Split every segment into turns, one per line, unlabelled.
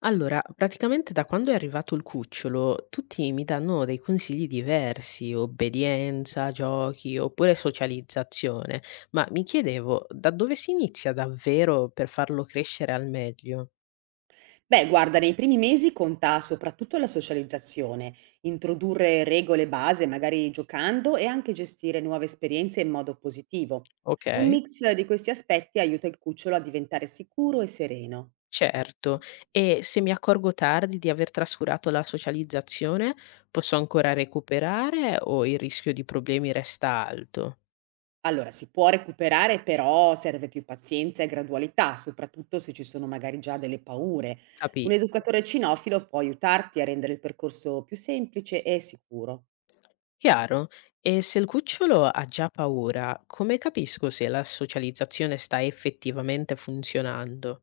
Allora, praticamente da quando è arrivato il cucciolo, tutti mi danno dei consigli diversi, obbedienza, giochi oppure socializzazione, ma mi chiedevo da dove si inizia davvero per farlo crescere al meglio?
Beh, guarda, nei primi mesi conta soprattutto la socializzazione, introdurre regole base, magari giocando, e anche gestire nuove esperienze in modo positivo.
Ok.
Un mix di questi aspetti aiuta il cucciolo a diventare sicuro e sereno.
Certo, e se mi accorgo tardi di aver trascurato la socializzazione, posso ancora recuperare o il rischio di problemi resta alto?
Allora, si può recuperare, però serve più pazienza e gradualità, soprattutto se ci sono magari già delle paure. Un
Capito?
educatore cinofilo può aiutarti a rendere il percorso più semplice e sicuro.
Chiaro. E se il cucciolo ha già paura, come capisco se la socializzazione sta effettivamente funzionando?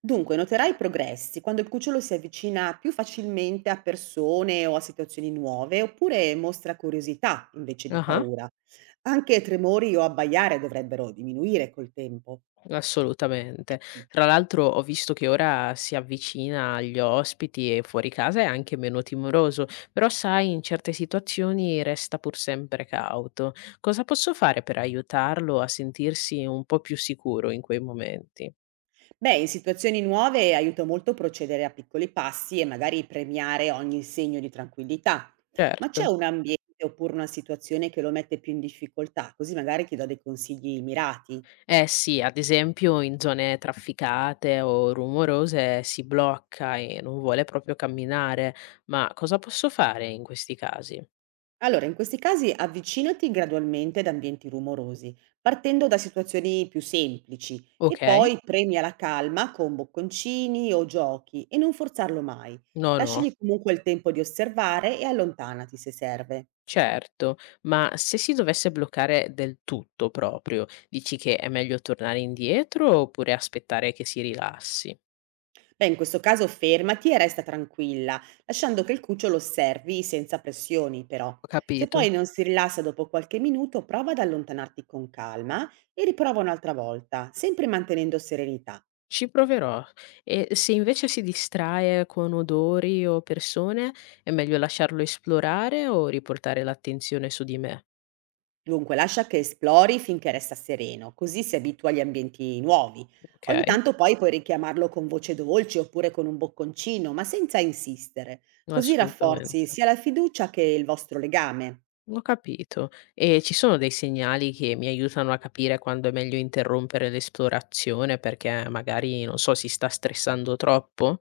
Dunque, noterai progressi quando il cucciolo si avvicina più facilmente a persone o a situazioni nuove, oppure mostra curiosità invece di
Ah,
paura. Anche tremori o abbaiare dovrebbero diminuire col tempo.
assolutamente. Tra l'altro ho visto che ora si avvicina agli ospiti e fuori casa è anche meno timoroso, però sai, in certe situazioni resta pur sempre cauto. Cosa posso fare per aiutarlo a sentirsi un po' più sicuro in quei momenti?
Beh, in situazioni nuove aiuta molto procedere a piccoli passi e magari premiare ogni segno di tranquillità. Ma c'è
Certo.
un ambiente oppure una situazione che lo mette più in difficoltà, così magari ti do dei consigli mirati.
Eh sì, ad esempio in zone trafficate o rumorose si blocca e non vuole proprio camminare, ma cosa posso fare in questi casi?
Allora, in questi casi avvicinati gradualmente ad ambienti rumorosi, partendo da situazioni più semplici e
Ok?
poi premia la calma con bocconcini o giochi e non forzarlo mai.
No, no,
Lasciagli comunque il tempo di osservare e allontanati se serve.
certo, ma se si dovesse bloccare del tutto proprio, dici che è meglio tornare indietro oppure aspettare che si rilassi?
Beh, in questo caso fermati e resta tranquilla, lasciando che il cucciolo osservi senza pressioni, però.
Ho
Se
capito.
poi non si rilassa dopo qualche minuto, prova ad allontanarti con calma e riprova un'altra volta, sempre mantenendo serenità.
Ci proverò. E se invece si distrae con odori o persone, è meglio lasciarlo esplorare o riportare l'attenzione su di me?
Dunque, lascia che esplori finché resta sereno, così si abitua agli ambienti nuovi. Ogni
Okay,
tanto poi puoi richiamarlo con voce dolce oppure con un bocconcino, ma senza insistere. Così rafforzi
assolutamente.
sia la fiducia che il vostro legame.
Ho capito. E ci sono dei segnali che mi aiutano a capire quando è meglio interrompere l'esplorazione perché magari, non so, si sta stressando troppo?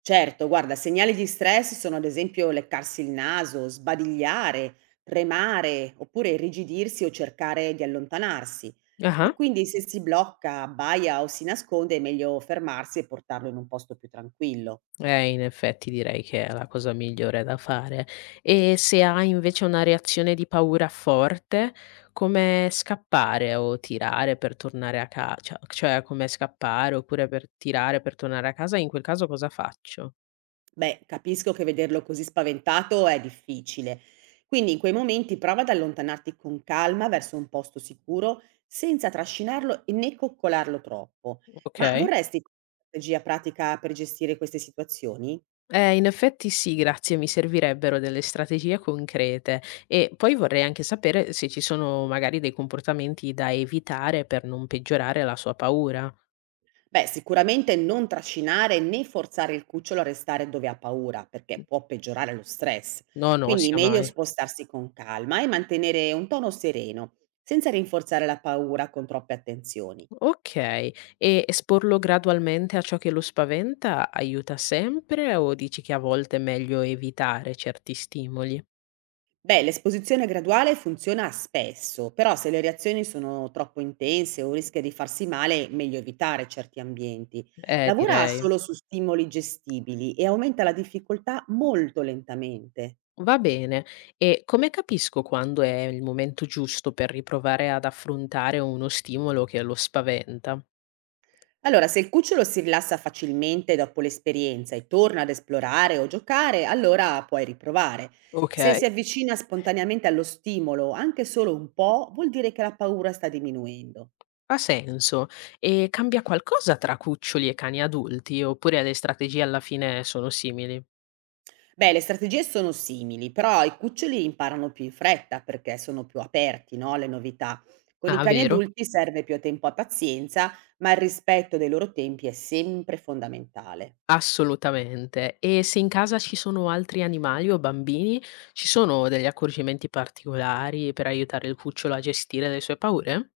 Certo, guarda, segnali di stress sono ad esempio leccarsi il naso, sbadigliare, tremare, oppure irrigidirsi o cercare di allontanarsi.
Ah-ah.
E quindi se si blocca, abbaia o si nasconde è meglio fermarsi e portarlo in un posto più tranquillo.
In effetti direi che è la cosa migliore da fare. E se ha invece una reazione di paura forte, come scappare o tirare per tornare a ca cioè cioè come scappare oppure per tirare per tornare a casa, in quel caso cosa faccio?
Beh, capisco che vederlo così spaventato è difficile. Quindi in quei momenti prova ad allontanarti con calma verso un posto sicuro, senza trascinarlo e né coccolarlo troppo. Ma
Okay.
vorresti una strategia pratica per gestire queste situazioni?
In effetti sì, grazie, mi servirebbero delle strategie concrete e poi vorrei anche sapere se ci sono magari dei comportamenti da evitare per non peggiorare la sua paura.
Beh, sicuramente non trascinare né forzare il cucciolo a restare dove ha paura, perché può peggiorare lo stress.
No, no,
Quindi
sia
meglio
mai.
spostarsi con calma e mantenere un tono sereno, senza rinforzare la paura con troppe attenzioni.
Ok, e esporlo gradualmente a ciò che lo spaventa aiuta sempre o dici che a volte è meglio evitare certi stimoli?
Beh, l'esposizione graduale funziona spesso, però se le reazioni sono troppo intense o rischia di farsi male, meglio evitare certi ambienti. Lavora
Direi.
solo su stimoli gestibili e aumenta la difficoltà molto lentamente.
Va bene. E come capisco quando è il momento giusto per riprovare ad affrontare uno stimolo che lo spaventa?
Allora, se il cucciolo si rilassa facilmente dopo l'esperienza e torna ad esplorare o giocare, allora puoi riprovare. Se
Okay,
si avvicina spontaneamente allo stimolo, anche solo un po', vuol dire che la paura sta diminuendo.
ha senso. E cambia qualcosa tra cuccioli e cani adulti, oppure le strategie alla fine sono simili?
Beh, le strategie sono simili, però i cuccioli imparano più in fretta perché sono più aperti, no, alle novità. Con i
Ah,
cani
vero?
adulti serve più tempo e pazienza, ma il rispetto dei loro tempi è sempre fondamentale.
Assolutamente. E se in casa ci sono altri animali o bambini, ci sono degli accorgimenti particolari per aiutare il cucciolo a gestire le sue paure?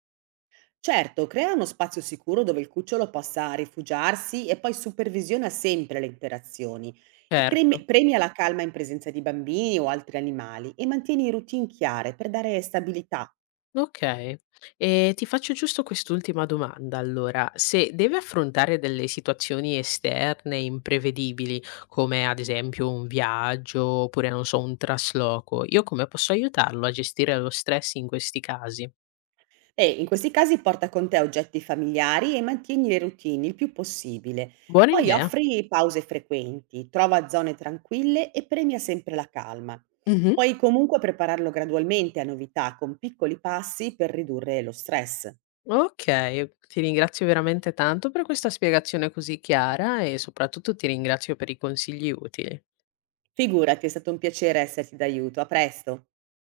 Certo, crea uno spazio sicuro dove il cucciolo possa rifugiarsi e poi supervisiona sempre le interazioni. E
Certo.
premia la calma in presenza di bambini o altri animali e mantieni routine chiare per dare stabilità.
Okay. Ti faccio giusto quest'ultima domanda allora: se deve affrontare delle situazioni esterne imprevedibili, come ad esempio un viaggio oppure, non so, un trasloco, io come posso aiutarlo a gestire lo stress in questi casi?
E in questi casi porta con te oggetti familiari e mantieni le routine il più possibile.
Buona
Poi
idea.
offri pause frequenti, trova zone tranquille e premia sempre la calma.
Mh-mh.
Puoi comunque prepararlo gradualmente a novità con piccoli passi per ridurre lo stress.
Okay, ti ringrazio veramente tanto per questa spiegazione così chiara e soprattutto ti ringrazio per i consigli utili.
Figurati, è stato un piacere esserti d'aiuto. A presto.